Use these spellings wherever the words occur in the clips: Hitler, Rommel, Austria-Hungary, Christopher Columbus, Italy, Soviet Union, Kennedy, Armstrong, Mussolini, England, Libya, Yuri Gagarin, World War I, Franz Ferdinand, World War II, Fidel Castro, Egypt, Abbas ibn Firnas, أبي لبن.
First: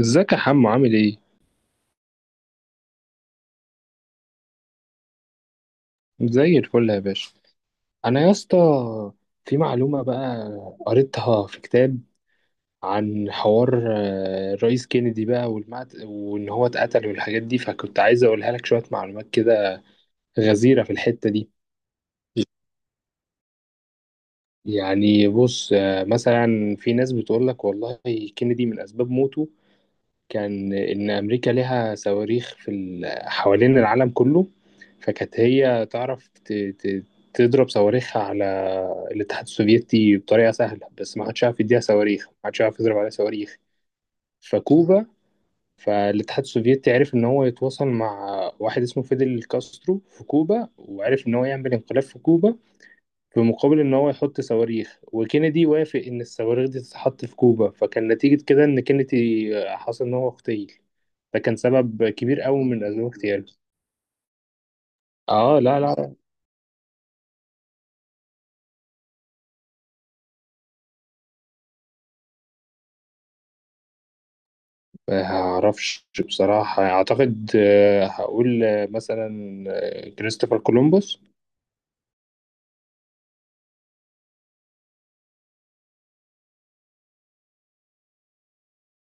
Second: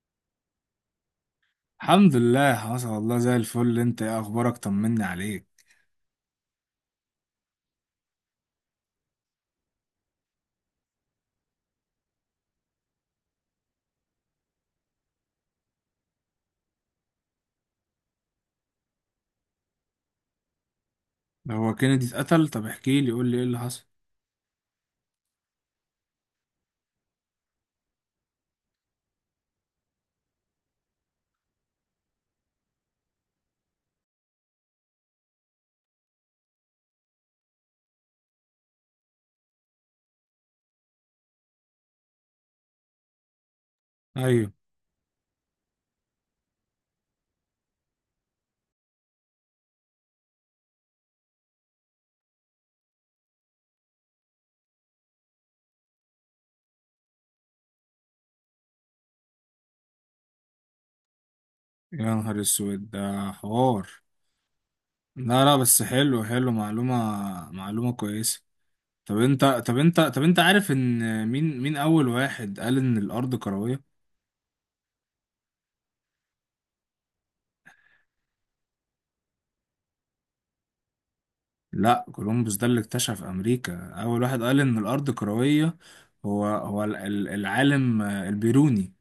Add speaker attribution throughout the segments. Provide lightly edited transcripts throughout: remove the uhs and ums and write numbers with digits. Speaker 1: ازيك يا حمو؟ عامل ايه؟
Speaker 2: الحمد لله حصل والله، زي الفل. انت ايه اخبارك؟ طمني عليك.
Speaker 1: زي الفل يا باشا. انا يا اسطى في معلومة بقى، قريتها في كتاب عن حوار الرئيس كينيدي بقى، وان هو اتقتل والحاجات دي، فكنت عايز اقولها لك. شوية معلومات كده غزيرة في الحتة دي.
Speaker 2: ده هو كينيدي اتقتل؟ طب احكي لي، قول لي ايه اللي حصل.
Speaker 1: يعني بص، مثلا في ناس بتقول لك والله، كينيدي من اسباب موته كان إن أمريكا لها صواريخ في حوالين العالم كله، فكانت هي تعرف تضرب صواريخها على الاتحاد السوفيتي بطريقة سهلة، بس ما حدش عارف يديها صواريخ، ما حدش عارف يضرب عليها صواريخ.
Speaker 2: ايوه.
Speaker 1: فكوبا، فالاتحاد السوفيتي عرف إن هو يتواصل مع واحد اسمه فيدل كاسترو في كوبا، وعرف إن هو يعمل انقلاب في كوبا في مقابل إن هو يحط صواريخ. وكينيدي وافق إن الصواريخ دي تتحط في كوبا، فكان نتيجة كده إن كينيدي حصل إن هو اغتيل. ده كان سبب
Speaker 2: يا نهار
Speaker 1: كبير أوي من
Speaker 2: اسود،
Speaker 1: أسباب
Speaker 2: ده
Speaker 1: اغتياله.
Speaker 2: حوار. لا لا،
Speaker 1: اه، لا
Speaker 2: بس
Speaker 1: لا.
Speaker 2: حلو حلو، معلومة. معلومة كويسة. طب انت عارف ان مين اول واحد قال ان الارض كروية؟
Speaker 1: ما اعرفش بصراحة، اعتقد، هقول مثلا، كريستوفر كولومبوس.
Speaker 2: لا، كولومبوس ده اللي اكتشف امريكا، اول واحد قال ان الارض كروية هو العالم البيروني.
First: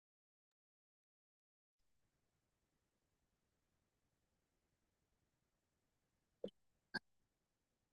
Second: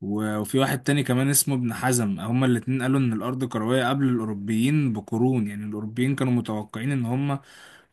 Speaker 2: وفي واحد تاني كمان اسمه ابن حزم، هما الاتنين قالوا ان الارض كروية قبل الاوروبيين بقرون. يعني الاوروبيين كانوا متوقعين ان هما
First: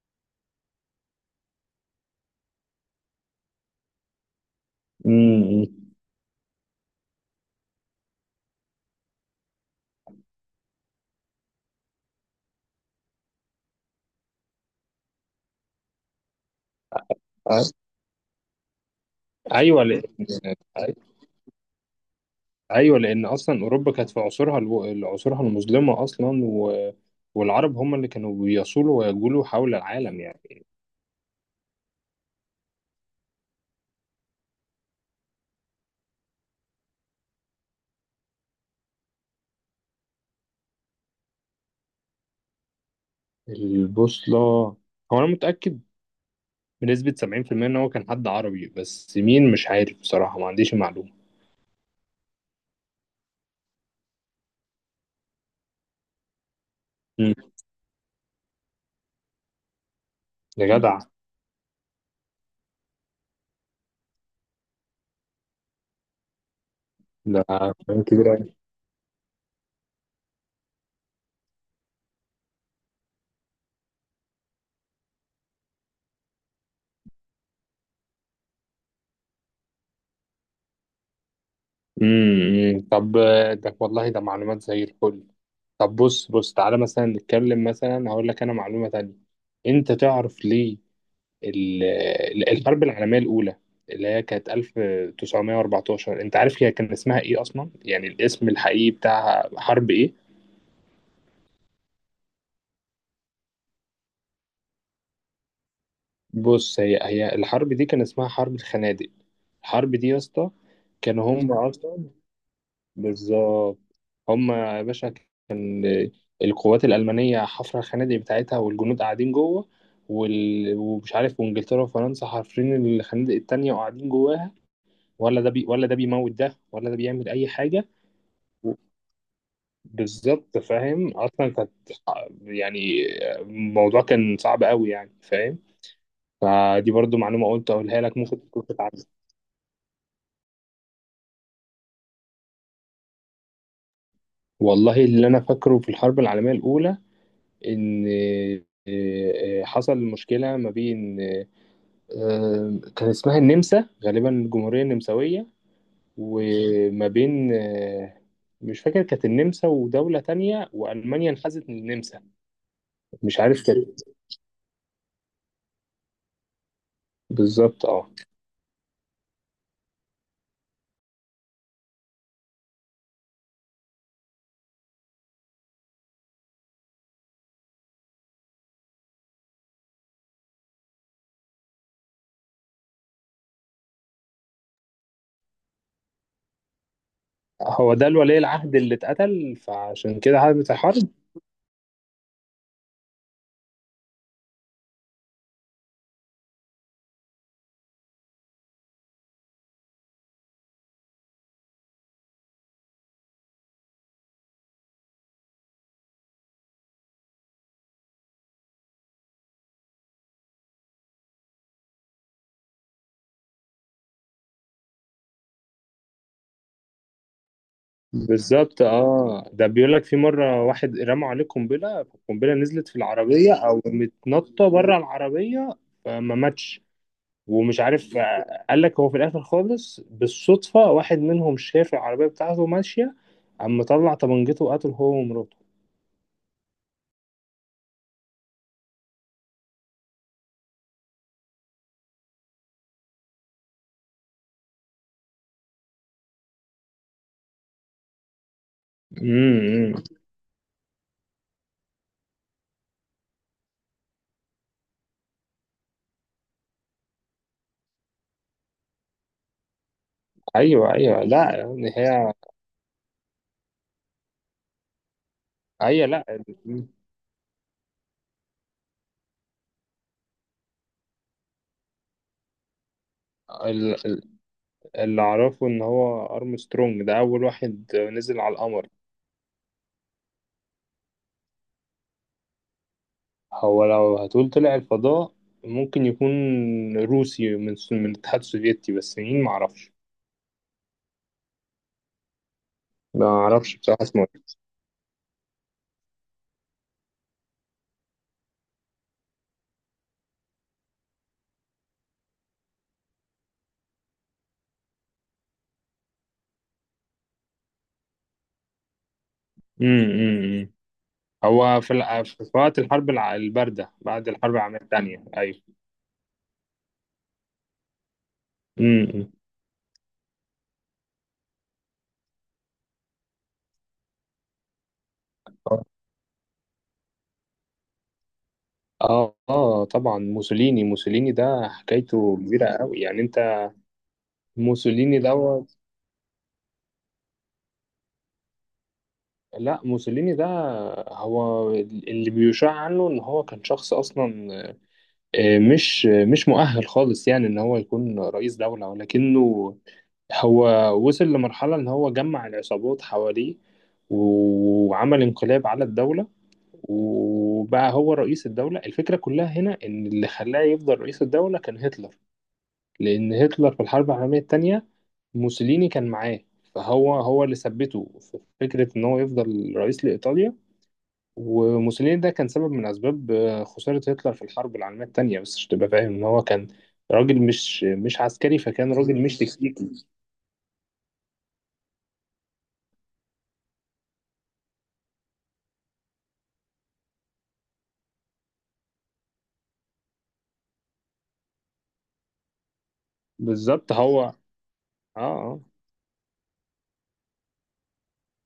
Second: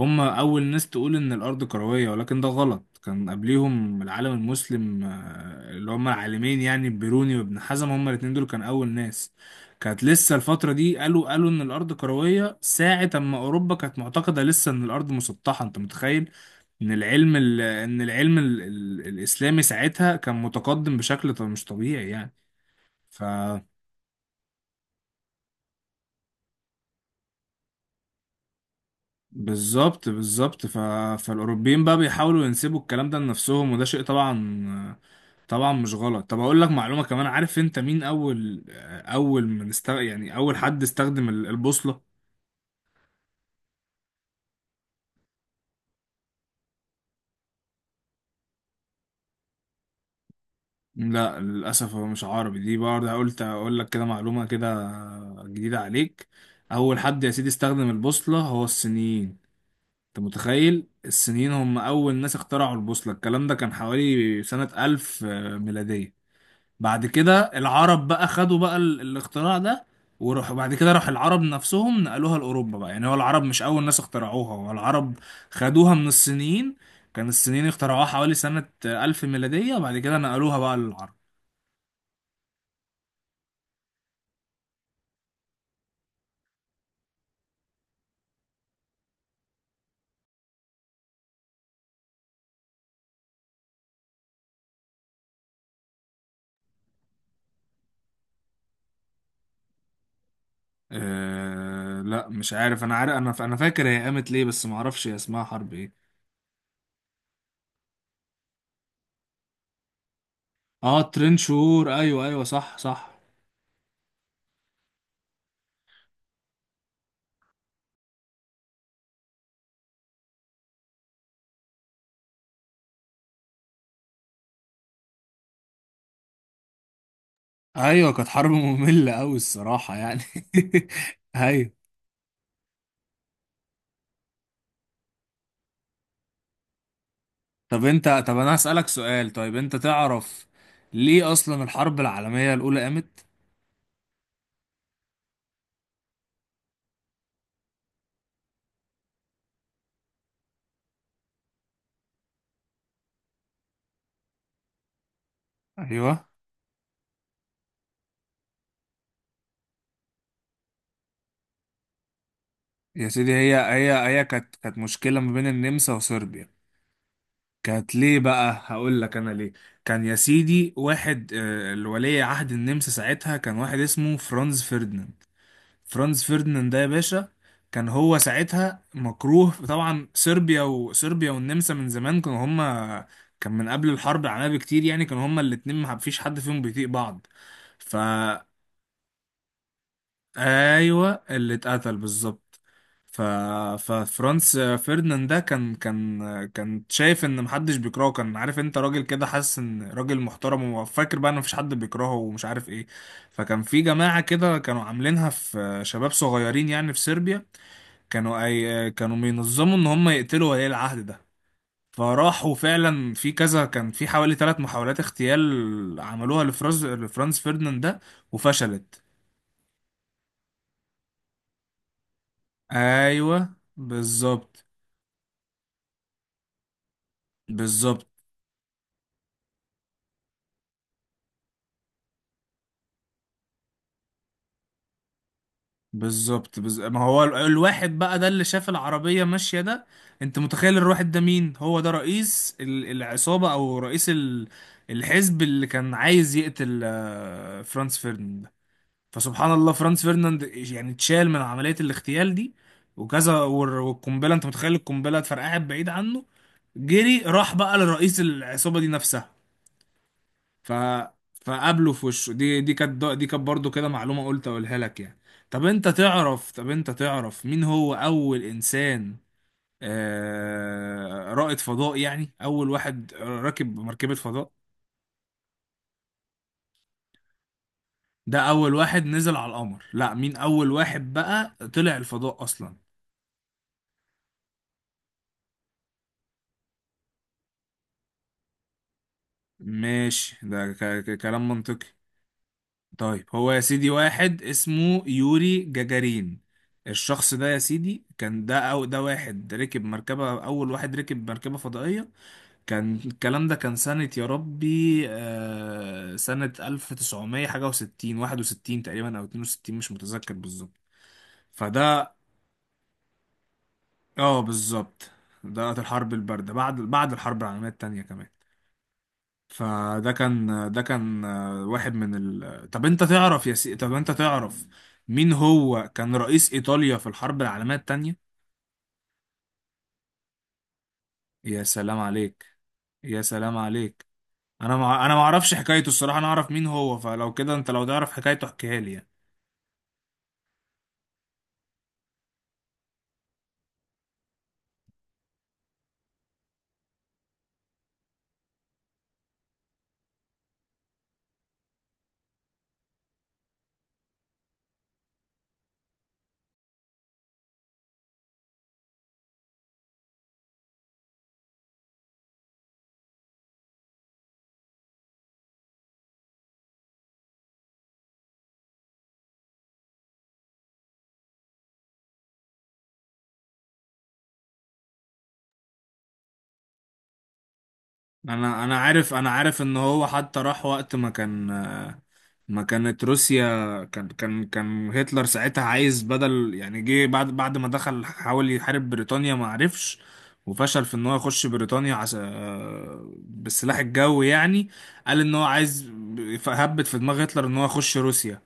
Speaker 2: هم أول ناس تقول إن الأرض كروية، ولكن ده غلط. كان قبليهم العالم المسلم،
Speaker 1: امم.
Speaker 2: اللي هم العالمين يعني بيروني وابن حزم، هم الاتنين دول كان أول ناس. كانت لسه الفترة دي، قالوا إن الأرض كروية ساعة أما أوروبا كانت معتقدة لسه إن الأرض مسطحة. أنت متخيل إن
Speaker 1: آه،
Speaker 2: الإسلامي
Speaker 1: ايوه
Speaker 2: ساعتها
Speaker 1: لان،
Speaker 2: كان متقدم بشكل مش طبيعي يعني.
Speaker 1: ايوه
Speaker 2: ف
Speaker 1: لان اصلا اوروبا كانت في عصورها عصورها المظلمة اصلا، و... والعرب هم اللي كانوا بيصولوا ويجولوا حول
Speaker 2: بالظبط
Speaker 1: العالم يعني.
Speaker 2: بالظبط. فالأوروبيين بقى بيحاولوا ينسبوا الكلام ده لنفسهم، وده شيء طبعا، طبعا مش غلط. طب اقول لك معلومة كمان، عارف انت مين اول، اول من است... يعني اول حد استخدم البوصلة؟
Speaker 1: البوصلة، هو أنا متأكد بنسبة سبعين في المية إن هو كان حد عربي، بس مين مش عارف بصراحة، ما عنديش المعلومة.
Speaker 2: لا، للاسف هو مش عربي. دي برضه قلت اقول لك كده معلومة كده جديدة عليك. اول حد يا
Speaker 1: مم.
Speaker 2: سيدي استخدم البوصلة هو الصينيين. انت
Speaker 1: يا
Speaker 2: متخيل؟
Speaker 1: جدع،
Speaker 2: الصينيين هم اول ناس اخترعوا البوصلة. الكلام ده كان حوالي سنة 1000 ميلادية. بعد كده
Speaker 1: ده كلام
Speaker 2: العرب
Speaker 1: كبير
Speaker 2: بقى
Speaker 1: أوي.
Speaker 2: خدوا بقى الاختراع ده. وراح بعد كده، راح العرب نفسهم نقلوها لأوروبا بقى. يعني هو العرب مش أول ناس اخترعوها، هو العرب خدوها من الصينيين. كان الصينيين اخترعوها حوالي سنة ألف ميلادية، وبعد كده نقلوها بقى للعرب.
Speaker 1: مم، مم. طب ده والله ده معلومات زي الفل. طب بص، تعالى مثلا نتكلم، مثلا هقول لك أنا معلومة تانية. أنت تعرف ليه الحرب العالمية الأولى اللي هي كانت 1914؟ أنت عارف هي كان اسمها إيه أصلا؟ يعني الاسم الحقيقي بتاعها حرب إيه؟
Speaker 2: أه لا مش عارف. أنا عارف، أنا فاكر هي قامت ليه، بس معرفش هي اسمها حرب إيه.
Speaker 1: بص، هي الحرب دي كان اسمها حرب الخنادق. الحرب دي يا اسطى
Speaker 2: اه،
Speaker 1: كانوا هم
Speaker 2: ترين
Speaker 1: الخنادق
Speaker 2: شهور.
Speaker 1: اصلا.
Speaker 2: أيوه أيوه، صح صح.
Speaker 1: بالظبط، هم يا باشا كان القوات الالمانيه حفره الخنادق بتاعتها والجنود قاعدين جوه، ومش عارف، وانجلترا وفرنسا حافرين الخنادق التانية وقاعدين جواها، ولا ولا ده بيموت ده، ولا ده بيعمل اي حاجه.
Speaker 2: أيوه، كانت حرب
Speaker 1: و-
Speaker 2: مملة أوي الصراحة يعني.
Speaker 1: بالظبط، فاهم اصلا كانت
Speaker 2: أيوه.
Speaker 1: يعني الموضوع كان صعب قوي يعني، فاهم. فدي برضو معلومه قلت اقولها لك،
Speaker 2: طب
Speaker 1: ممكن
Speaker 2: انا
Speaker 1: تكون.
Speaker 2: هسألك سؤال. طيب انت تعرف ليه اصلا الحرب العالمية الاولى قامت؟
Speaker 1: والله اللي انا فاكره في الحرب العالميه الاولى ان، حصل مشكله ما بين، كان اسمها النمسا غالبا، الجمهوريه النمساويه.
Speaker 2: ايوه
Speaker 1: وما بين مش فاكر، كانت النمسا ودوله تانية، والمانيا انحازت للنمسا.
Speaker 2: يا سيدي،
Speaker 1: مش
Speaker 2: هي
Speaker 1: عارف
Speaker 2: هي
Speaker 1: كانت،
Speaker 2: هي كانت مشكلة ما بين النمسا وصربيا.
Speaker 1: بالظبط
Speaker 2: كانت
Speaker 1: اه.
Speaker 2: ليه بقى؟ هقول لك انا ليه. كان يا سيدي واحد، الولي عهد النمسا ساعتها كان واحد اسمه فرانز فرديناند. فرانز فرديناند ده يا باشا كان هو ساعتها مكروه طبعا صربيا، وصربيا والنمسا من زمان كانوا هما، كان من قبل الحرب العالميه بكتير يعني، كانوا هما الاتنين ما فيش حد فيهم بيطيق بعض.
Speaker 1: هو
Speaker 2: ف
Speaker 1: ده الولي العهد اللي اتقتل فعشان كده الحرب.
Speaker 2: ايوه اللي اتقتل بالظبط. ف ففرانس فيرديناند ده كان شايف ان محدش بيكرهه. كان عارف انت راجل كده، حاسس ان راجل محترم وفاكر بقى ان مفيش حد بيكرهه ومش عارف ايه. فكان في جماعة كده كانوا عاملينها، في شباب صغيرين يعني في صربيا، كانوا بينظموا ان هم يقتلوا ولي العهد ده. فراحوا فعلا في كذا، كان في حوالي ثلاث محاولات اغتيال عملوها لفرانز فيرديناند ده،
Speaker 1: بالظبط
Speaker 2: وفشلت.
Speaker 1: اه، ده بيقول لك في مره واحد رمى عليه قنبله، القنبله نزلت في العربيه
Speaker 2: ايوه
Speaker 1: او
Speaker 2: بالظبط
Speaker 1: متنطه بره العربيه فما ماتش. ومش
Speaker 2: بالظبط.
Speaker 1: عارف، قال لك هو في الاخر خالص بالصدفه واحد منهم شاف العربيه بتاعته ماشيه، قام مطلع طبنجته وقتل هو ومراته.
Speaker 2: بالظبط، ما هو الواحد بقى ده اللي شاف العربية ماشية ده، انت متخيل الواحد ده مين؟ هو ده رئيس العصابة او رئيس الحزب اللي كان عايز يقتل فرانز فيرديناند. فسبحان الله،
Speaker 1: امم.
Speaker 2: فرانس فيرناند يعني اتشال من عملية الاغتيال دي وكذا. والقنبلة، انت متخيل القنبلة اتفرقعت بعيد عنه، جري راح بقى لرئيس العصابة دي نفسها. ف
Speaker 1: ايوه، ايوه، لا يعني
Speaker 2: فقابله في
Speaker 1: هي.
Speaker 2: وشه. دي كانت برضه كده معلومة قلت اقولها لك يعني. طب انت
Speaker 1: ايوه، لا،
Speaker 2: تعرف طب انت تعرف مين هو اول انسان، رائد فضاء؟ يعني اول واحد راكب
Speaker 1: ال-
Speaker 2: مركبة
Speaker 1: ال-
Speaker 2: فضاء.
Speaker 1: اللي اعرفه ان هو ارمسترونج ده اول واحد نزل
Speaker 2: ده
Speaker 1: على
Speaker 2: اول
Speaker 1: القمر.
Speaker 2: واحد نزل على القمر. لا، مين اول واحد بقى طلع الفضاء اصلا؟
Speaker 1: هو لو هتقول طلع الفضاء، ممكن يكون روسي من الاتحاد السوفيتي، بس مين معرفش.
Speaker 2: ماشي، ده كلام منطقي.
Speaker 1: ما
Speaker 2: طيب هو يا
Speaker 1: اعرفش
Speaker 2: سيدي
Speaker 1: بصراحة اسمه ايه.
Speaker 2: واحد اسمه يوري جاجارين. الشخص ده يا سيدي كان ده أو ده واحد ركب مركبة أول واحد ركب مركبة فضائية. كان الكلام ده كان سنة يا ربي، سنة ألف تسعمية حاجة وستين، واحد وستين تقريبا أو اتنين وستين، مش
Speaker 1: امم.
Speaker 2: متذكر
Speaker 1: أمم.
Speaker 2: بالظبط.
Speaker 1: هو في
Speaker 2: فده،
Speaker 1: في وقت الباردة بعد
Speaker 2: اه،
Speaker 1: الحرب العالمية
Speaker 2: بالظبط.
Speaker 1: التانية،
Speaker 2: ده
Speaker 1: ايوه.
Speaker 2: الحرب الباردة بعد الحرب العالمية التانية كمان.
Speaker 1: امم.
Speaker 2: فده كان ده كان آه، واحد من ال... طب انت تعرف، مين هو كان رئيس ايطاليا في الحرب العالميه الثانيه؟
Speaker 1: اه اه طبعا موسوليني
Speaker 2: يا
Speaker 1: ده
Speaker 2: سلام
Speaker 1: حكايته
Speaker 2: عليك،
Speaker 1: كبيرة قوي يعني،
Speaker 2: يا سلام
Speaker 1: انت.
Speaker 2: عليك. انا
Speaker 1: موسوليني
Speaker 2: ما اعرفش
Speaker 1: دوت.
Speaker 2: حكايته الصراحه، انا اعرف مين هو. فلو كده، انت لو تعرف حكايته احكيها لي يعني.
Speaker 1: لا، موسوليني ده هو اللي بيشاع عنه ان هو كان شخص اصلا مش مؤهل خالص يعني ان هو يكون رئيس دولة، ولكنه هو وصل لمرحلة ان هو جمع العصابات حواليه وعمل انقلاب على الدولة، وبقى هو رئيس الدولة. الفكرة كلها هنا ان اللي خلاه يفضل رئيس الدولة كان هتلر، لان هتلر في الحرب العالمية التانية موسوليني كان معاه، هو اللي ثبته في فكرة ان هو يفضل رئيس لإيطاليا. وموسوليني ده كان سبب من أسباب خسارة هتلر في الحرب العالمية التانية. بس عشان تبقى فاهم إن هو كان راجل مش عسكري،
Speaker 2: انا انا
Speaker 1: فكان
Speaker 2: عارف
Speaker 1: راجل
Speaker 2: انا
Speaker 1: مش
Speaker 2: عارف ان
Speaker 1: تكتيكي.
Speaker 2: هو حتى راح وقت ما كان، ما كانت روسيا، كان هتلر ساعتها عايز بدل يعني، جه بعد ما دخل حاول يحارب بريطانيا ما عرفش، وفشل في ان هو يخش بريطانيا عس... آه، بالسلاح
Speaker 1: بالظبط هو
Speaker 2: الجوي
Speaker 1: اه.
Speaker 2: يعني. قال ان هو
Speaker 1: آه.
Speaker 2: عايز، هبت في دماغ هتلر ان هو يخش روسيا.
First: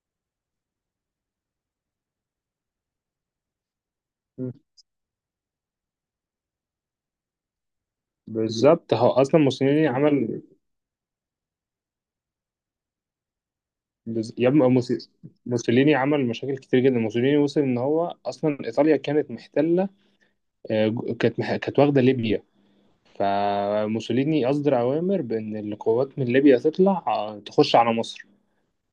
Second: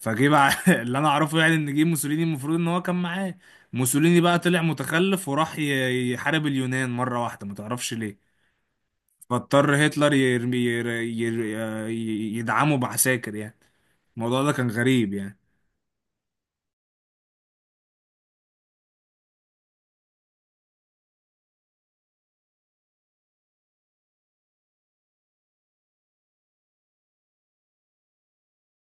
Speaker 2: فجه بقى اللي انا اعرفه يعني ان جه موسوليني، المفروض ان هو كان معاه. موسوليني بقى
Speaker 1: مم.
Speaker 2: طلع متخلف وراح يحارب اليونان مرة واحدة ما تعرفش ليه.
Speaker 1: بالظبط، هو اصلا موسوليني
Speaker 2: فاضطر هتلر
Speaker 1: عمل،
Speaker 2: يرمي يدعمه بعساكر يعني.
Speaker 1: بز...
Speaker 2: الموضوع
Speaker 1: يا
Speaker 2: ده
Speaker 1: ابني
Speaker 2: كان
Speaker 1: موسي-
Speaker 2: غريب يعني.
Speaker 1: موسوليني عمل مشاكل كتير جدا. موسوليني وصل ان هو اصلا ايطاليا كانت محتله، كانت واخده ليبيا. فموسوليني اصدر اوامر بان القوات من ليبيا تطلع، تخش على مصر.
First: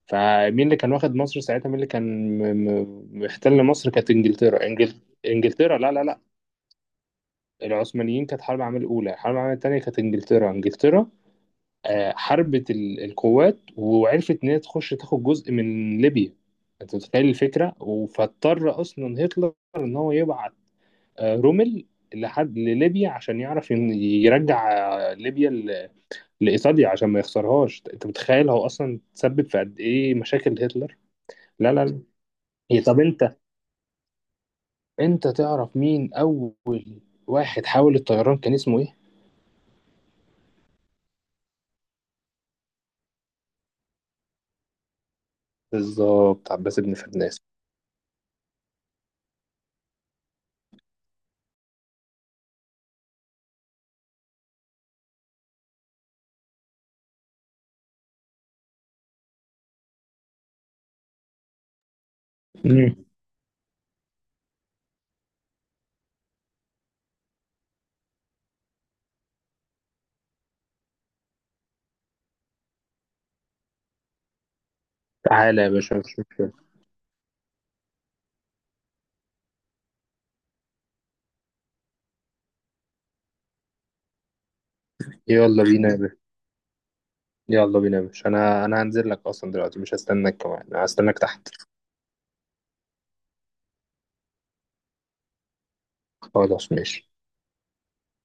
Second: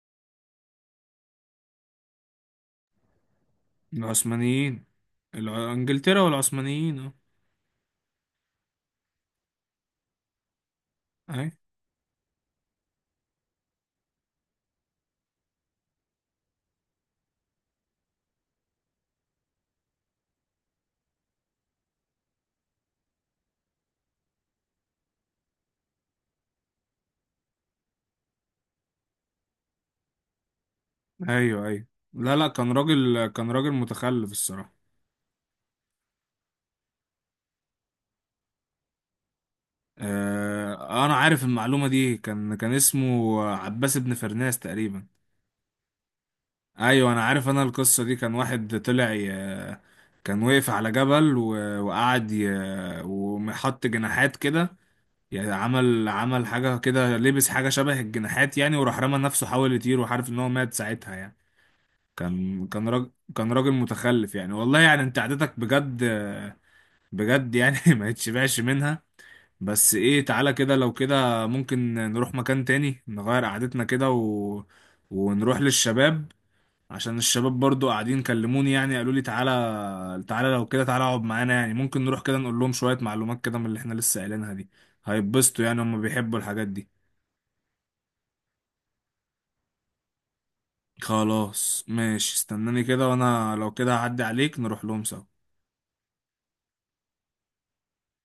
Speaker 1: فمين اللي كان واخد مصر ساعتها؟ مين اللي كان محتل مصر؟ كانت انجلترا،
Speaker 2: العثمانيين.
Speaker 1: انجلترا. لا لا لا،
Speaker 2: انجلترا والعثمانيين اه.
Speaker 1: العثمانيين كانت حرب العالميه الاولى. الحرب العالميه الثانيه كانت انجلترا، انجلترا
Speaker 2: اي.
Speaker 1: حربت القوات وعرفت ان هي تخش تاخد جزء من ليبيا. انت متخيل الفكره؟ فاضطر اصلا هتلر ان هو يبعت رومل لحد لليبيا عشان يعرف يرجع ليبيا لايطاليا عشان ما يخسرهاش. انت متخيل هو اصلا تسبب في قد ايه مشاكل هتلر؟
Speaker 2: ايوه
Speaker 1: لا لا
Speaker 2: ايوه،
Speaker 1: لا.
Speaker 2: لا لا، كان
Speaker 1: إيه، طب
Speaker 2: راجل
Speaker 1: انت،
Speaker 2: كان راجل متخلف الصراحة.
Speaker 1: انت تعرف مين اول واحد حاول الطيران، كان اسمه ايه؟
Speaker 2: آه، انا عارف المعلومة دي. كان اسمه عباس بن فرناس تقريبا.
Speaker 1: بالظبط، عباس بن
Speaker 2: ايوه انا
Speaker 1: فرناس.
Speaker 2: عارف انا القصة دي. كان واحد كان وقف على جبل وقعد وحط جناحات كده. يعني عمل حاجة كده، لبس حاجة شبه الجناحات يعني وراح رمى نفسه حاول يطير، وعارف ان هو مات ساعتها يعني. كان كان
Speaker 1: مم.
Speaker 2: راجل كان راجل متخلف يعني. والله يعني انت عادتك بجد. بجد يعني ما يتشبعش منها. بس ايه، تعالى كده لو كده ممكن نروح مكان تاني، نغير قعدتنا كده ونروح
Speaker 1: تعالى يا باشا، مش
Speaker 2: للشباب.
Speaker 1: مشكلة.
Speaker 2: عشان الشباب برضو قاعدين كلموني يعني، قالوا لي تعالى تعالى لو كده، تعالى اقعد معانا يعني. ممكن نروح كده نقول لهم شوية معلومات كده من اللي احنا لسه قايلينها دي.
Speaker 1: يلا
Speaker 2: هيتبسطوا يعني،
Speaker 1: بينا يا
Speaker 2: هم
Speaker 1: باشا
Speaker 2: بيحبوا الحاجات دي.
Speaker 1: يلا بينا يا باشا انا هنزل لك اصلا دلوقتي، مش هستناك كمان، انا هستناك تحت.
Speaker 2: خلاص ماشي، استناني كده وانا لو كده هعدي عليك نروح لهم سوا.
Speaker 1: خلاص ماشي.